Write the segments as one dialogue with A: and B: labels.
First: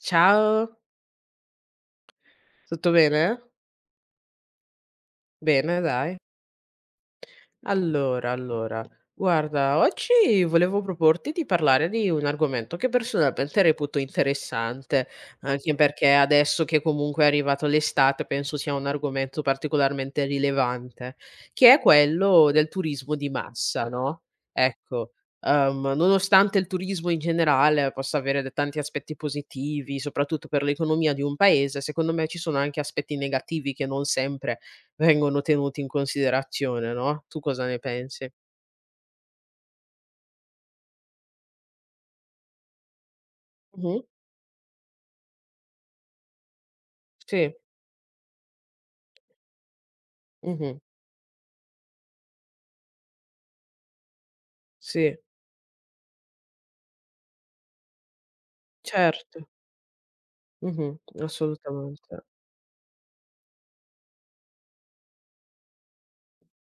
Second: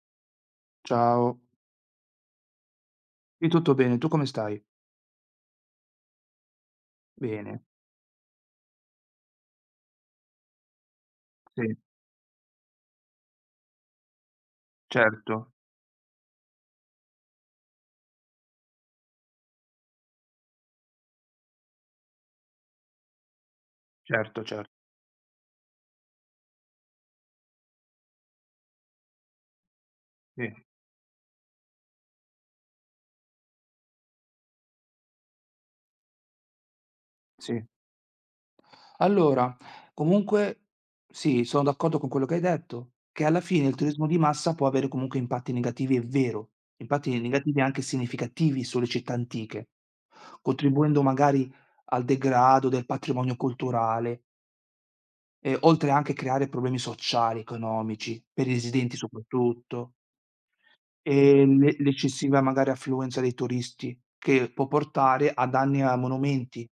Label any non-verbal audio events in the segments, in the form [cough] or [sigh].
A: Ciao,
B: Ciao.
A: tutto bene?
B: Sì, tutto bene, tu come stai?
A: Bene dai.
B: Bene,
A: Allora, allora, guarda, oggi volevo proporti di
B: sì,
A: parlare di un argomento che personalmente reputo interessante,
B: certo,
A: anche perché adesso che comunque è arrivato l'estate penso sia un argomento particolarmente rilevante, che è quello del turismo di massa, no?
B: certo, cer
A: Ecco, nonostante il turismo in generale possa avere tanti aspetti positivi, soprattutto
B: sì,
A: per l'economia di un paese, secondo me ci sono anche aspetti negativi che non sempre vengono tenuti in considerazione, no, tu cosa
B: sì.
A: ne pensi?
B: Allora, comunque sì, sono d'accordo con quello che hai detto, che alla fine il
A: Mh-mh.
B: turismo di massa può avere comunque impatti negativi, è vero, impatti
A: Sì,
B: negativi anche significativi sulle città antiche,
A: mh-mh,
B: contribuendo magari al degrado del patrimonio culturale,
A: sì,
B: oltre anche a creare problemi sociali, economici, per i residenti
A: certo,
B: soprattutto.
A: mh-mh,
B: E
A: assolutamente.
B: l'eccessiva magari affluenza dei turisti, che può portare a danni a monumenti,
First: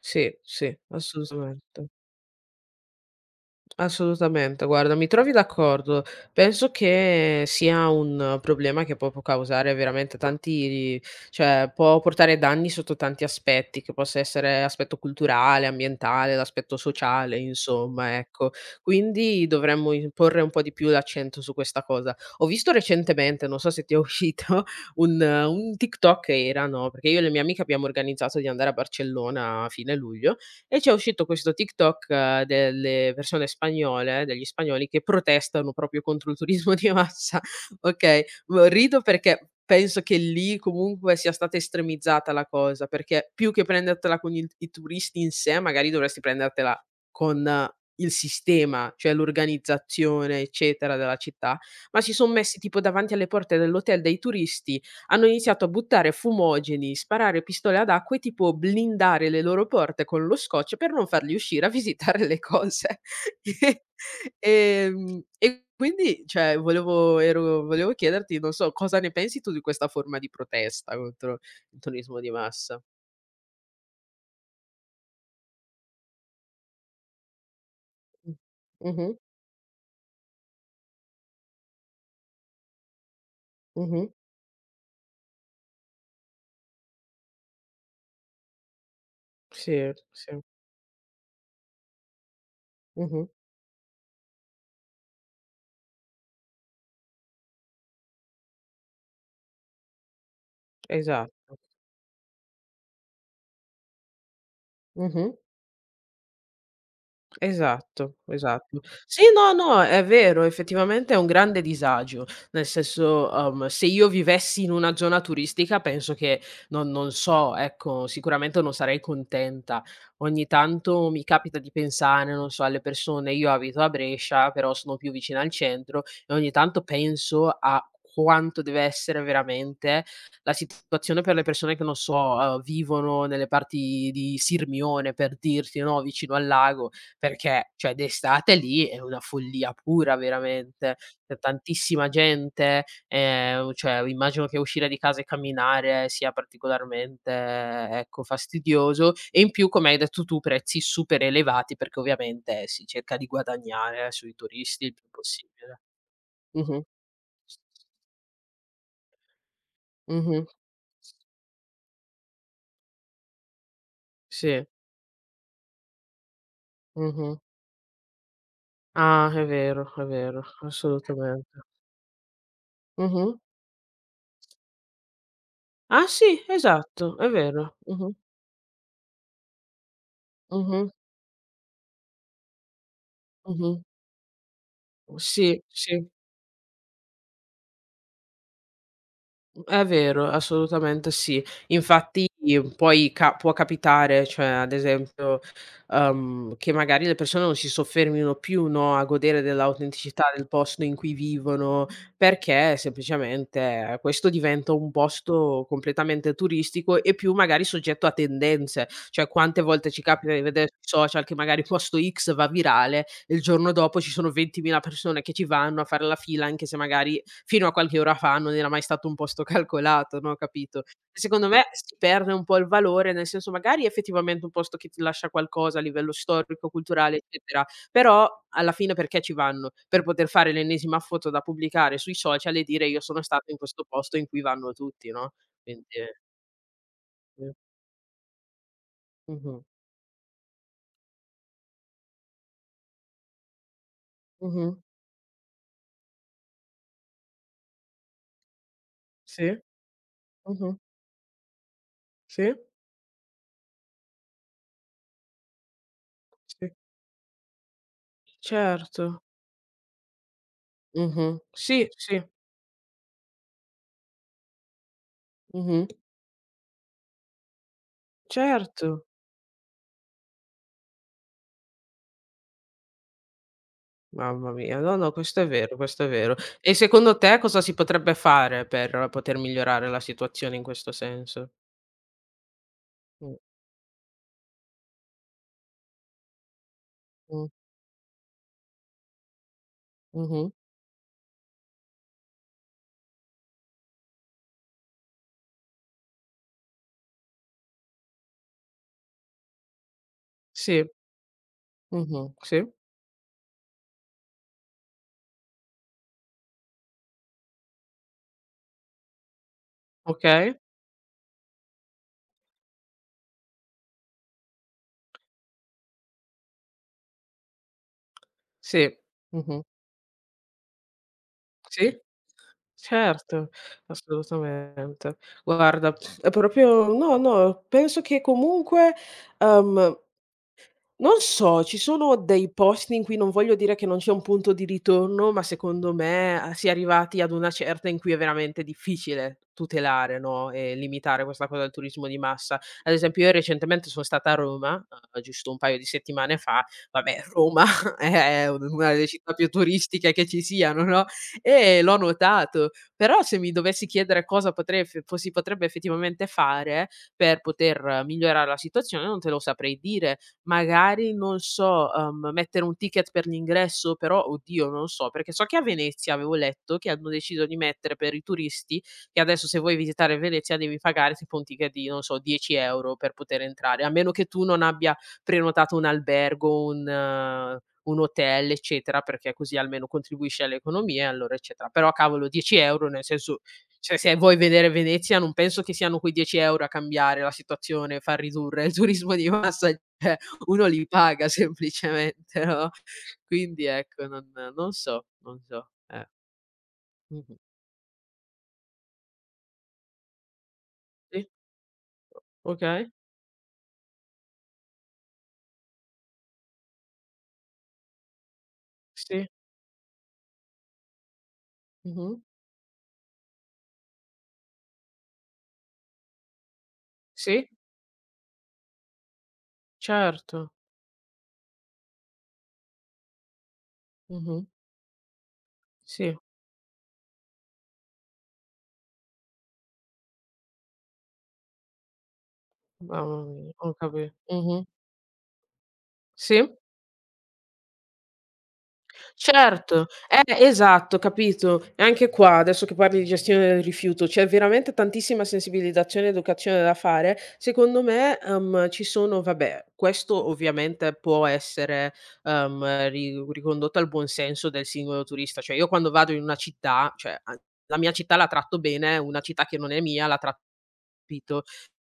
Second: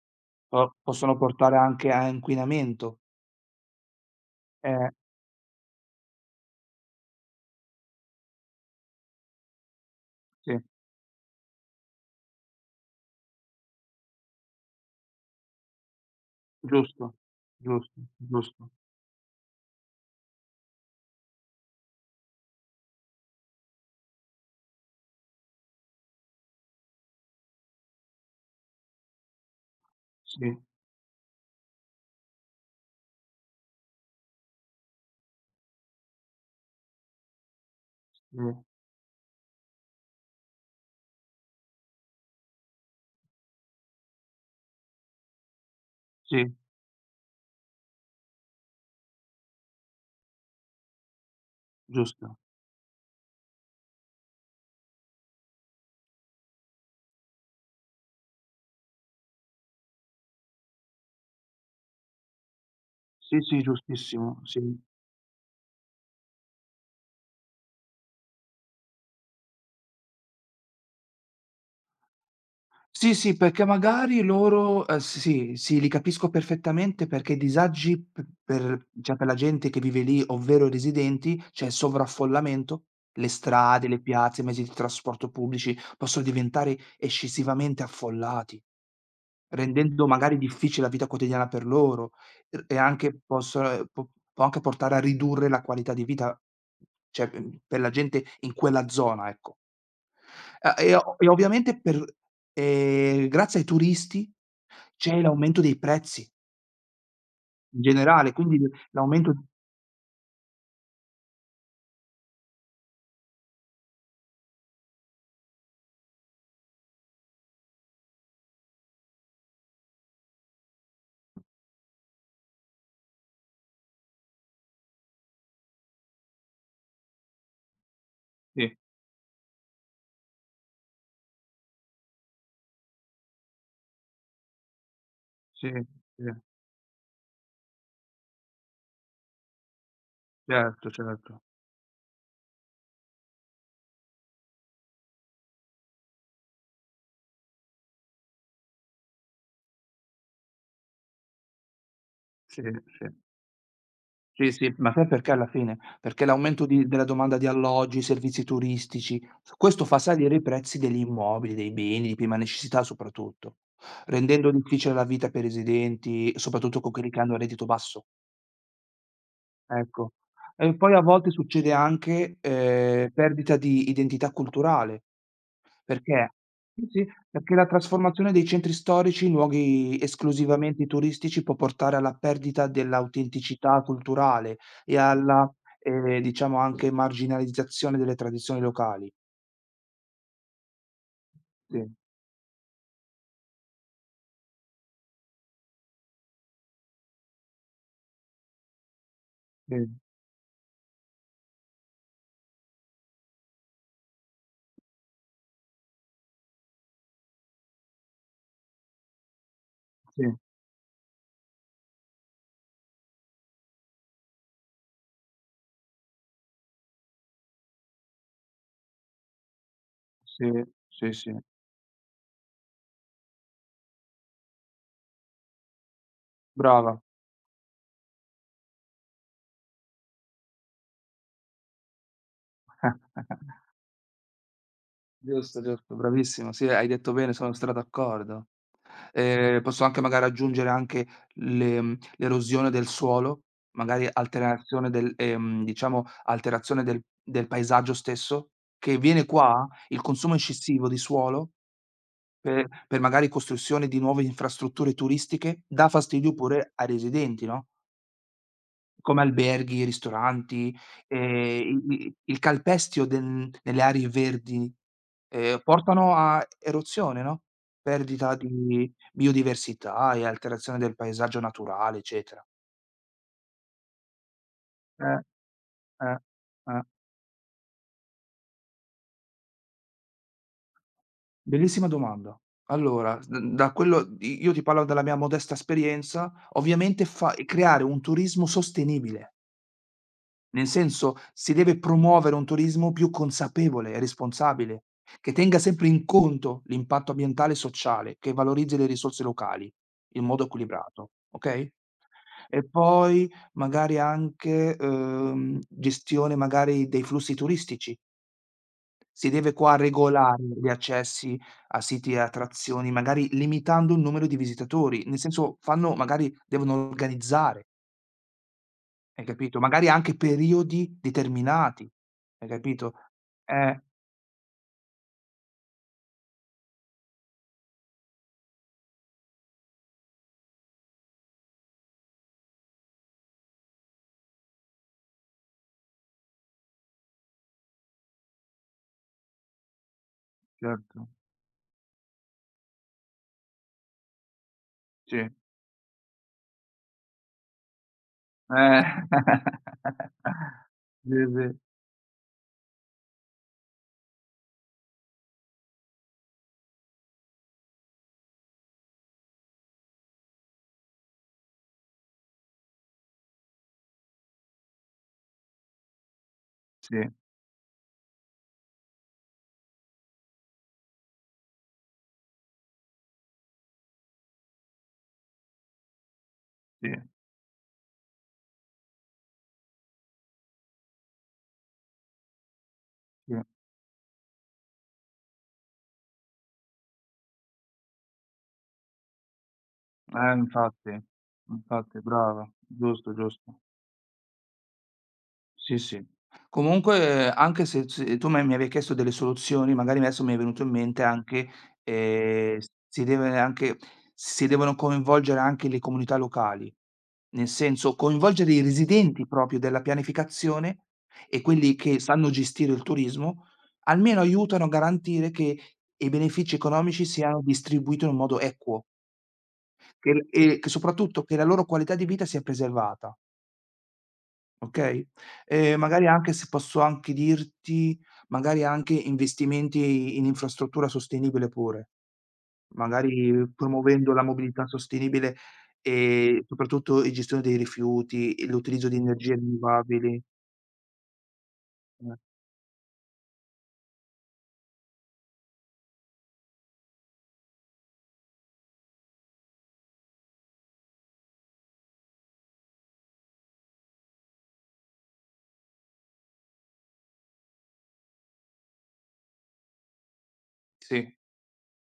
A: Sì,
B: po
A: sì,
B: possono portare
A: assolutamente.
B: anche a inquinamento.
A: Assolutamente,
B: Eh,
A: guarda, mi trovi d'accordo. Penso che sia un problema che può causare veramente
B: sì,
A: tanti, cioè può portare danni sotto tanti aspetti, che possa essere aspetto culturale, ambientale, l'aspetto
B: giusto,
A: sociale,
B: giusto,
A: insomma, ecco.
B: giusto.
A: Quindi dovremmo in porre un po' di più l'accento su questa cosa. Ho visto recentemente, non so se ti è uscito, [laughs] un TikTok era, no, perché io e la mia amica abbiamo organizzato di andare a Barcellona a fine luglio
B: Sì,
A: e c'è uscito questo TikTok delle persone spagnole, degli spagnoli che protestano proprio contro il turismo di massa, [laughs] okay.
B: sì,
A: Rido perché penso che lì comunque sia stata estremizzata la cosa, perché più che prendertela con il i turisti in sé, magari dovresti
B: sì,
A: prendertela con il sistema, cioè l'organizzazione eccetera della città, ma si son
B: giusto.
A: messi tipo davanti alle porte dell'hotel dei turisti, hanno iniziato a buttare fumogeni, sparare pistole ad acqua e tipo blindare le loro porte con lo scotch per non farli uscire a [laughs] visitare le cose.
B: Sì, sì,
A: [laughs]
B: giustissimo,
A: E
B: sì.
A: e quindi, cioè, volevo chiederti, non so, cosa ne pensi tu di questa forma di protesta contro il turismo di massa?
B: Sì, sì, perché magari loro sì, sì, sì, li capisco perfettamente perché i disagi p
A: Mh.
B: per
A: Mh-mh,
B: cioè per la gente che vive lì, ovvero i residenti, c'è il sovraffollamento, le strade, le
A: mh-mh.
B: piazze, i mezzi di trasporto pubblici possono diventare eccessivamente affollati,
A: Sì,
B: rendendo magari
A: sì.
B: difficile la vita quotidiana per loro, r e anche
A: Mh-mh.
B: posso può anche portare a ridurre la qualità di vita, cioè, per la gente in quella zona, ecco. Ah, e o e
A: Esatto.
B: ovviamente per grazie ai turisti c'è
A: Mh-mh.
B: l'aumento dei prezzi in
A: Esatto,
B: generale, quindi
A: esatto. Sì,
B: l'aumento
A: no, no, è vero, effettivamente è un grande disagio. Nel senso, se io vivessi in una zona turistica penso che non so, ecco, sicuramente non sarei contenta. Ogni tanto mi capita di pensare, non so, alle persone, io abito a Brescia, però sono più vicina al centro e ogni tanto penso a quanto
B: sì,
A: deve essere veramente la situazione per le persone che, non so, vivono nelle parti di Sirmione, per
B: sì,
A: dirti, no,
B: sì,
A: vicino al lago. Perché, cioè, d'estate lì è una follia pura
B: certo,
A: veramente, c'è
B: certo.
A: tantissima gente, cioè immagino che uscire di casa e camminare sia particolarmente, ecco, fastidioso e in più, come hai detto tu, prezzi super elevati perché
B: Sì,
A: ovviamente si
B: sì.
A: cerca di guadagnare sui
B: Sì, sì,
A: turisti
B: ma
A: il più
B: sai perché alla fine?
A: possibile.
B: Perché l'aumento
A: Mh-mh.
B: di della domanda di alloggi, servizi turistici, questo fa salire i
A: Mh-mh.
B: prezzi degli immobili, dei beni di prima necessità soprattutto, rendendo
A: Sì.
B: difficile la vita per i residenti, soprattutto con quelli che hanno
A: Mh-mh.
B: reddito basso.
A: Ah, è
B: Ecco.
A: vero,
B: E poi a volte
A: assolutamente.
B: succede anche,
A: Mh-mh.
B: perdita di identità culturale,
A: Ah
B: perché
A: sì,
B: sì, sì,
A: esatto, è
B: perché la
A: vero. Mh-mh.
B: trasformazione dei centri storici in luoghi esclusivamente
A: Mh-mh.
B: turistici può portare alla perdita
A: Mh-mh.
B: dell'autenticità culturale e alla,
A: Sì, sì,
B: diciamo anche marginalizzazione delle tradizioni locali.
A: è vero, assolutamente sì.
B: Sì,
A: Infatti poi ca può capitare, cioè ad esempio, che magari le persone non si soffermino più, no, a godere
B: sì,
A: dell'autenticità del posto in cui vivono, perché semplicemente questo diventa un posto completamente turistico e più magari soggetto a tendenze. Cioè quante volte ci
B: sì,
A: capita di vedere sui social che magari posto X va virale e il giorno dopo ci sono 20.000 persone che ci vanno a fare la fila anche se magari fino a qualche ora fa non era mai stato un posto [laughs] calcolato, no,
B: sì,
A: capito.
B: sì, sì.
A: Secondo me si perde un po' il valore, nel senso magari effettivamente un posto che ti lascia qualcosa a livello storico,
B: Brava.
A: culturale, eccetera, però alla fine perché ci vanno? Per poter fare l'ennesima foto da pubblicare sui social e dire: "Io sono
B: [laughs]
A: stato in questo posto in cui vanno tutti", no,
B: Giusto,
A: quindi
B: giusto, bravissimo. Sì, hai detto bene,
A: sì.
B: sono stra d'accordo.
A: Mh-mh.
B: Posso anche magari aggiungere anche l'erosione del suolo, magari
A: Mh-mh.
B: alterazione del diciamo alterazione del paesaggio stesso, che viene
A: Sì.
B: qua il consumo
A: Mh-mh.
B: eccessivo di suolo
A: Sì.
B: per magari costruzione di nuove infrastrutture turistiche, dà fastidio
A: Sì.
B: pure ai residenti, no,
A: Certo.
B: come alberghi, ristoranti,
A: Mh-mh. Sì,
B: i i
A: sì.
B: il calpestio del nelle aree verdi. Ehm,
A: Mh-mh.
B: portano a eruzione, no, perdita
A: Certo.
B: di biodiversità e alterazione del paesaggio naturale, eccetera.
A: Mamma mia, no, no,
B: Eh,
A: questo è vero, questo è
B: eh,
A: vero. E
B: eh.
A: secondo te cosa si potrebbe fare per poter migliorare la situazione in questo senso?
B: Bellissima domanda. Allora,
A: Mh,
B: d da quello i io ti parlo della mia modesta esperienza, ovviamente fa
A: mh,
B: creare un turismo sostenibile,
A: mh-mh.
B: nel senso, si deve promuovere un turismo più consapevole e responsabile, che tenga sempre in conto l'impatto ambientale e sociale, che valorizzi le risorse locali in modo
A: Sì,
B: equilibrato, okay?
A: mh-mh, sì,
B: E poi magari anche, gestione magari dei flussi turistici. Si deve qua regolare
A: okay,
B: gli accessi a siti e attrazioni, magari limitando il numero di visitatori, nel senso fanno magari devono organizzare,
A: sì,
B: hai capito?
A: mh-mh,
B: Magari anche periodi determinati,
A: sì.
B: hai capito?
A: Certo,
B: Eh,
A: assolutamente. Guarda, è proprio no, no, penso che comunque, uhm, non so, ci sono dei posti in cui non voglio dire che non c'è un punto di ritorno, ma secondo me, a si è arrivati ad una certa in cui è veramente difficile tutelare, no, e
B: certo,
A: limitare questa cosa del turismo di massa. Ad esempio, io recentemente son stata a Roma,
B: sì, eh.
A: giusto un paio di settimane fa, vabbè Roma [laughs] è un una delle città più turistiche che ci
B: [laughs]
A: siano, no,
B: Sì, sì,
A: e l'ho notato. Però se mi dovessi chiedere cosa potrei eff po si potrebbe effettivamente fare per poter migliorare la situazione, non te lo saprei dire, magari non so, mettere un ticket per l'ingresso, però oddio, non so, perché so che a Venezia avevo letto che
B: sì,
A: hanno deciso di mettere per i turisti che adesso se vuoi visitare Venezia devi pagare tipo un ticket di, non so, 10 € per poter entrare, a meno che tu non abbia prenotato un albergo,
B: sì,
A: un hotel, eccetera, perché così almeno contribuisci all'economia, allora eccetera. Però cavolo 10 € nel
B: sì.
A: senso, cioè se vuoi vedere Venezia non penso che siano quei 10 € a cambiare la situazione, far ridurre il turismo di massa. [laughs] Uno li
B: Infatti,
A: paga [laughs]
B: infatti,
A: semplicemente,
B: brava,
A: no,
B: giusto, giusto.
A: quindi ecco, non so, non so,
B: Sì, sì.
A: eh.
B: Comunque
A: Mh-mh.
B: anche se tu me mi avevi chiesto delle soluzioni, magari adesso mi è venuto in mente
A: Sì,
B: anche, s
A: okay,
B: si deve anche si devono coinvolgere anche le comunità locali, nel senso coinvolgere i
A: sì,
B: residenti proprio della pianificazione e quelli che
A: mh-mh,
B: sanno gestire il turismo, almeno aiutano a garantire che i benefici economici siano
A: sì,
B: distribuiti in un modo equo, che l
A: certo,
B: e che soprattutto che la loro qualità di vita sia preservata.
A: mh-mh,
B: Okay? E magari
A: sì,
B: anche se posso anche dirti, magari anche investimenti in infrastruttura sostenibile pure,
A: mamma
B: magari
A: mia, ho capi
B: promuovendo la
A: mh-mh,
B: mobilità sostenibile e
A: sì.
B: soprattutto gestione dei rifiuti e l'utilizzo di energie
A: Certo,
B: rinnovabili.
A: esatto, capito. E anche
B: Mh.
A: qua, adesso che parli di gestione del rifiuto, c'è veramente tantissima sensibilizzazione ed educazione da fare. Secondo me, ci sono, vabbè, questo ovviamente può essere ri ricondotto al buon senso del singolo turista. Cioè, io quando vado in una città, cioè a la mia città la tratto bene, una città che non è mia la tratto,
B: Sì.
A: capito?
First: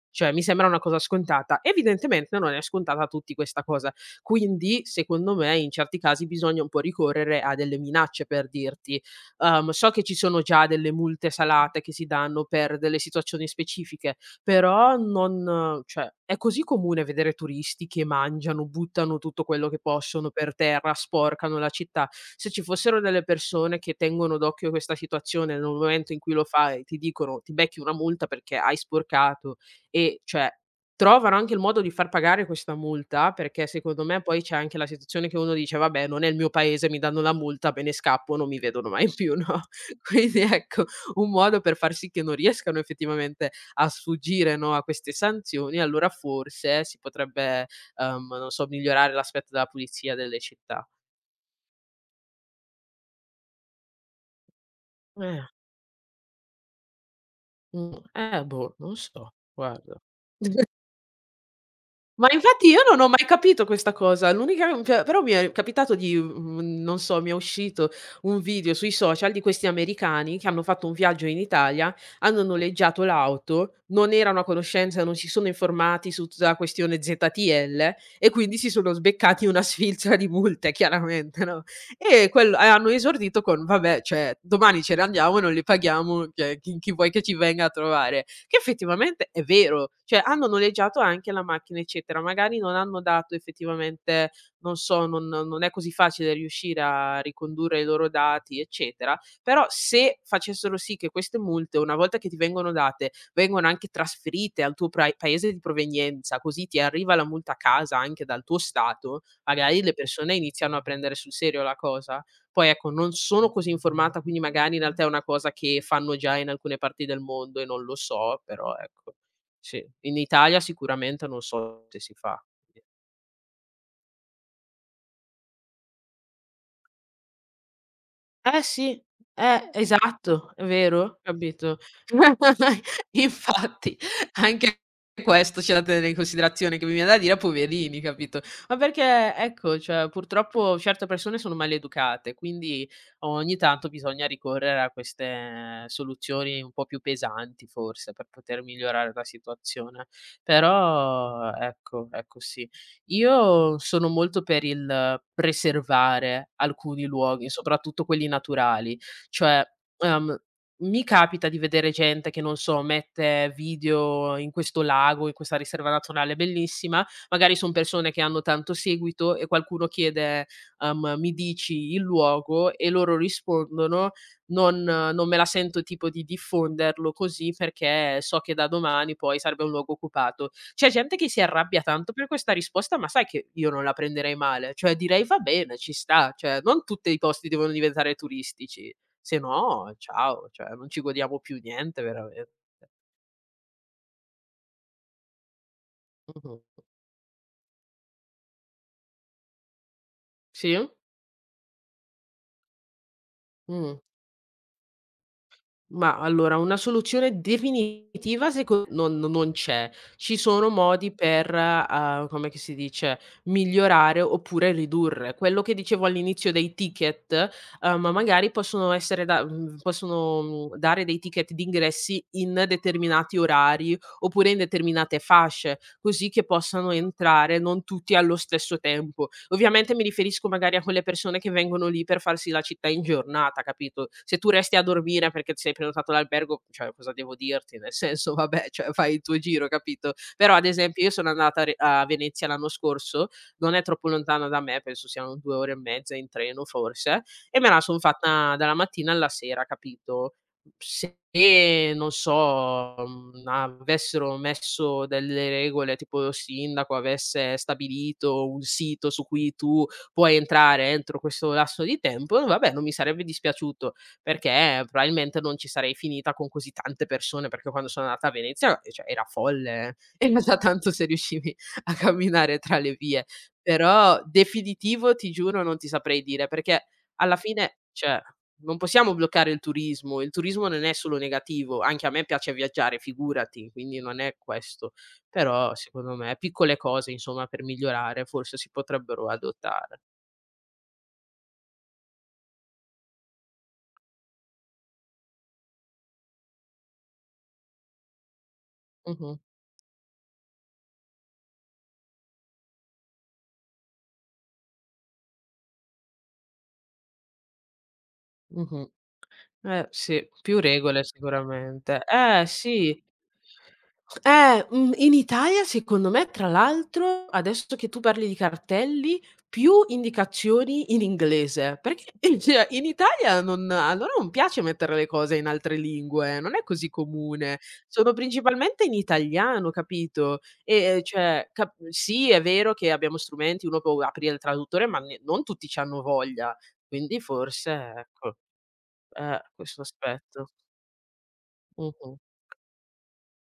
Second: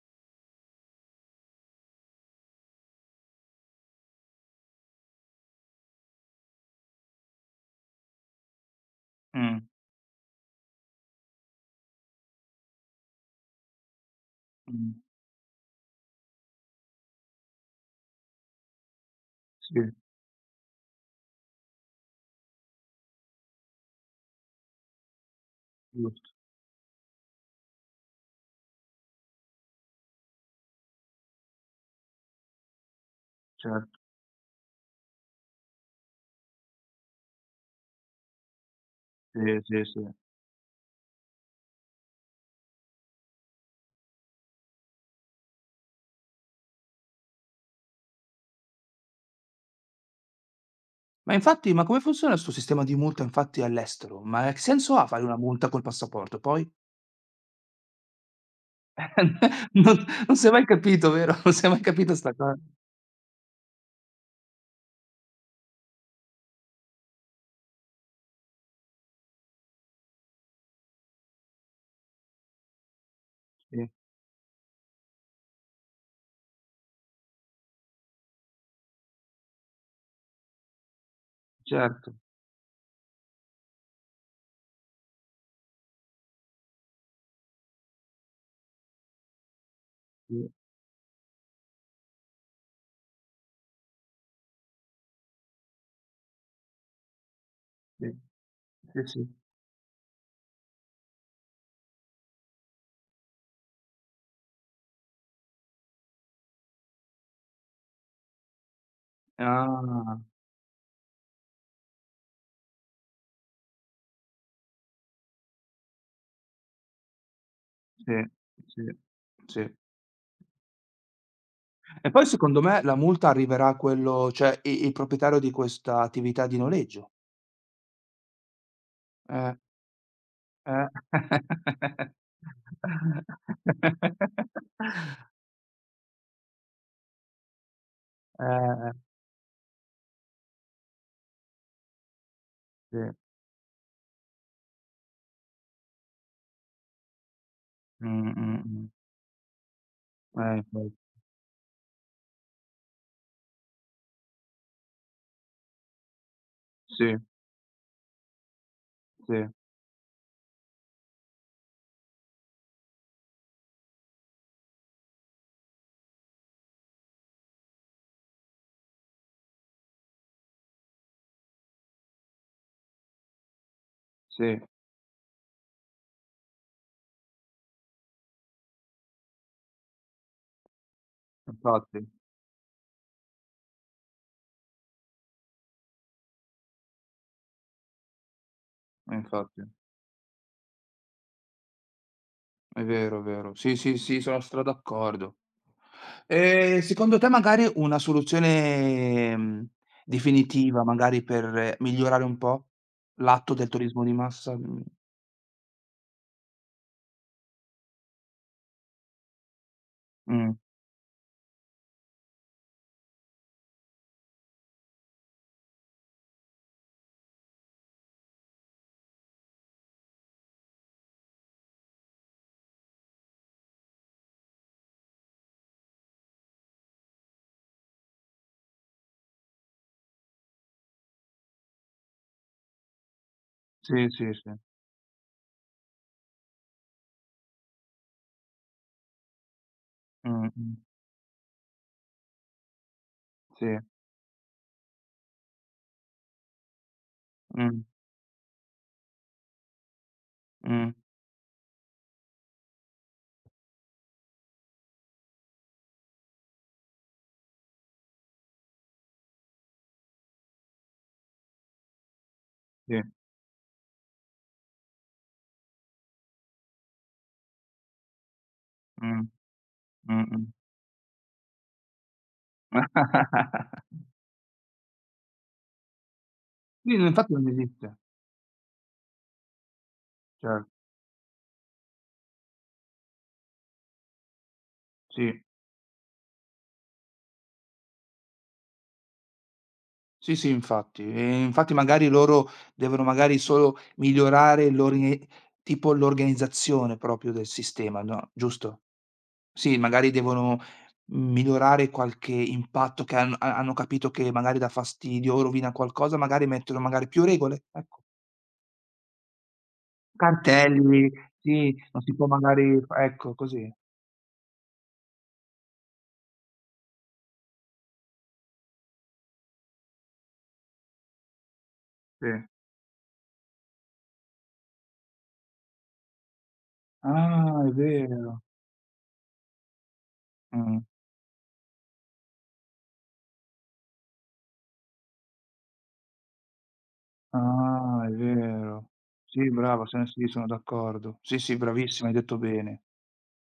A: Cioè, mi sembra una cosa scontata. Evidentemente non è scontata a tutti questa cosa. Quindi, secondo me, in certi casi bisogna un po' ricorrere a delle minacce per dirti.
B: Mh.
A: So che ci sono già delle multe salate che si danno per delle situazioni specifiche,
B: Mh.
A: però non, cioè, è così comune vedere turisti che mangiano, buttano tutto quello che
B: Sì,
A: possono per terra, sporcano la città. Se ci fossero delle persone che tengono d'occhio questa situazione, nel momento in
B: giusto,
A: cui lo fai ti dicono: "Ti becchi una multa perché hai sporcato", e cioè trovano anche il modo di far pagare questa multa, perché
B: certo.
A: secondo me poi c'è anche la situazione che uno dice: "Vabbè, non è il mio paese, mi danno la multa, me ne scappo, non mi vedono mai più",
B: Sì,
A: no,
B: sì,
A: [laughs]
B: sì.
A: quindi ecco, un modo per far sì che non riescano effettivamente a sfuggire, no, a queste sanzioni, allora forse si potrebbe, non so, migliorare l'aspetto della pulizia delle città.
B: Ma infatti, ma come funziona sto sistema di multa infatti all'estero? Ma che senso ha fare una
A: Eh,
B: multa col passaporto poi?
A: mhmm, eh boh, non so,
B: [laughs]
A: guarda.
B: Non si è mai capito, vero? Non si è mai capita
A: Ma
B: 'sta cosa.
A: infatti io non ho mai capito questa cosa. L'unica, cioè, però mi è capitato di non so, mi è uscito un video sui social di questi americani che hanno fatto un viaggio in Italia, hanno noleggiato l'auto,
B: Sì,
A: non erano a conoscenza, non si sono informati su tutta la questione ZTL e quindi si sono sbeccati una sfilza di multe chiaramente, no,
B: certo,
A: e hanno esordito con: "Vabbè, cioè domani ce ne andiamo e non le paghiamo, cioè chi vuoi che ci venga a trovare?" Che effettivamente è vero, cioè hanno
B: sì,
A: noleggiato anche la macchina, eccetera, magari non hanno dato effettivamente, non so, non è così facile riuscire a ricondurre i
B: sì,
A: loro dati,
B: sì,
A: eccetera,
B: sì.
A: però se facessero sì che queste multe, una volta che ti vengono date, vengono anche trasferite al tuo prai paese di provenienza, così ti arriva la multa a casa anche dal tuo stato, magari le
B: Ah,
A: persone iniziano a prendere sul serio la cosa. Poi ecco, non sono così informata, quindi magari in realtà è una cosa che fanno già in alcune parti del mondo e non lo
B: sì,
A: so, però
B: sì,
A: ecco,
B: sì.
A: sì. In Italia sicuramente non so se
B: E
A: si
B: poi
A: fa.
B: secondo me la multa arriverà a quello cioè i il proprietario di questa attività di noleggio.
A: Eh sì,
B: Eh,
A: esatto, è
B: eh.
A: vero, capito? [laughs] Infatti, anche
B: [laughs]
A: questo c'è da tenere in considerazione, che mi viene da dire: "Poverini", capito?
B: Eh,
A: Ma
B: eh,
A: perché ecco, cioè, purtroppo certe persone sono maleducate, quindi
B: sì.
A: ogni tanto bisogna ricorrere a queste soluzioni un po' più pesanti
B: Mh,
A: forse, per poter
B: mh, mh.
A: migliorare la situazione.
B: Infatti.
A: Però ecco, ecco sì. Io sono molto per il preservare alcuni
B: Sì,
A: luoghi, soprattutto quelli naturali,
B: sì,
A: cioè, ehm, mi capita di vedere gente che, non so, mette video in questo lago, in questa riserva nazionale bellissima, magari son persone che hanno tanto seguito e qualcuno chiede, "Mi dici il luogo?" E loro rispondono:
B: sì,
A: Non me la sento tipo di diffonderlo così perché so che da domani poi sarebbe un luogo occupato." C'è gente che si arrabbia
B: infatti,
A: tanto per questa risposta, ma sai che io non la prenderei male, cioè direi: "Va bene, ci sta", cioè non tutti i posti devono diventare turistici, se
B: infatti.
A: no ciao, cioè non ci godiamo più niente verame
B: È vero, è vero. Sì, sì, sì, sono stra d'accordo.
A: mh-mh.
B: Secondo te magari una soluzione,
A: Sì?
B: definitiva magari per migliorare un po' l'atto del
A: Mh.
B: turismo di massa,
A: Ma allora, una soluzione definitiva seco non c'è. Ci
B: mh,
A: sono modi per, come che si dice, migliorare oppure ridurre. Quello che dicevo all'inizio dei ticket, magari possono essere da possono, dare dei ticket di ingressi in determinati orari, oppure in determinate fasce così che possano entrare non tutti allo stesso tempo. Ovviamente mi riferisco magari a quelle persone che vengono lì per farsi la città in giornata,
B: sì,
A: capito?
B: sì,
A: Se tu
B: sì,
A: resti a dormire perché ti sei prenotato l'albergo, cioè cosa devo dirti? Nel senso, vabbè, cioè fai il tuo giro, capito?
B: mh,
A: Però ad
B: mh,
A: esempio io sono andata a Venezia l'anno scorso, non
B: sì,
A: è troppo lontana da me, penso siano 2 ore e mezza in treno forse, e me la
B: mh,
A: sono fatta dalla mattina alla sera, capito?
B: mh,
A: Se, non so, avessero messo delle regole, tipo lo sindaco avesse stabilito un sito su cui tu puoi entrare entro questo lasso di tempo, vabbè non mi
B: sì,
A: sarebbe dispiaciuto, perché probabilmente non ci sarei finita con così tante persone, perché quando sono andata a Venezia, cioè era
B: mh,
A: folle, [laughs] era
B: mh.
A: già tanto se riuscivi a camminare tra le vie.
B: [laughs]
A: Però definitivo, ti giuro, non ti saprei dire, perché
B: Sì, no infatti
A: alla
B: non
A: fine,
B: esiste,
A: cioè, non possiamo bloccare il
B: cer
A: turismo non è solo negativo, anche a me piace viaggiare, figurati, quindi non è questo.
B: sì,
A: Però secondo me piccole cose, insomma, per migliorare forse si potrebbero adottare.
B: sì, sì infatti. E infatti magari loro devono magari solo migliorare l'organi tipo l'organizzazione proprio del sistema, no, giusto?
A: Mh-mh,
B: Sì, magari devono migliorare qualche impatto che hanno capito che magari dà fastidio o rovina qualcosa, magari mettono magari più regole, ecco.
A: mh-mh. Eh sì, più regole
B: Cartelli, sì,
A: sicuramente.
B: non si può
A: Eh
B: magari f
A: sì.
B: ecco così,
A: Mhmm, in Italia secondo me tra l'altro, adesso che tu parli di cartelli, più indicazioni in inglese, perché [laughs] in
B: sì.
A: cioè in Italia non, a loro non piace mettere le cose in altre lingue, non è così comune.
B: Ah, è
A: Sono
B: vero.
A: principalmente in italiano, capito? E,
B: Mh.
A: cioè cap sì è vero che abbiamo strumenti, uno può aprire il traduttore, ma ne non tutti c'hanno voglia, quindi forse
B: Ah, è
A: ecco.
B: vero. Sì,
A: Questo
B: brava, se sì, sono
A: aspetto.
B: d'accordo. Sì, sì, bravissima, hai
A: Mh-mh.
B: detto bene.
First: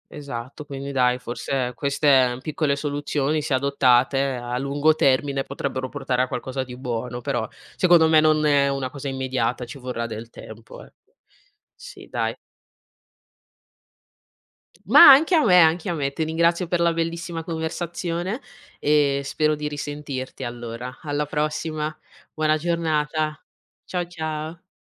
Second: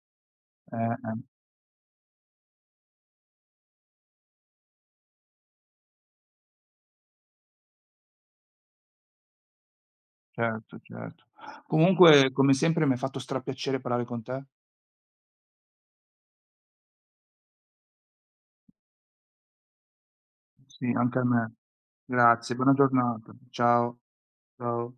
A: Esatto,
B: Eh,
A: quindi dai,
B: eh,
A: forse queste piccole soluzioni, se adottate a lungo termine, potrebbero portare a qualcosa di buono, però secondo me non è una cosa immediata, ci vorrà del
B: certo,
A: tempo, ecco.
B: certo.
A: Sì, dai.
B: Comunque come sempre mi ha fatto strapiacere parlare con te.
A: Ma anche a me, anche a me. Ti ringrazio per la bellissima conversazione e spero di risentirti
B: Sì,
A: allora.
B: anche a
A: Alla
B: me.
A: prossima.
B: Grazie,
A: Buona
B: buona giornata.
A: giornata.
B: Ciao.
A: Ciao, ciao.
B: Ciao.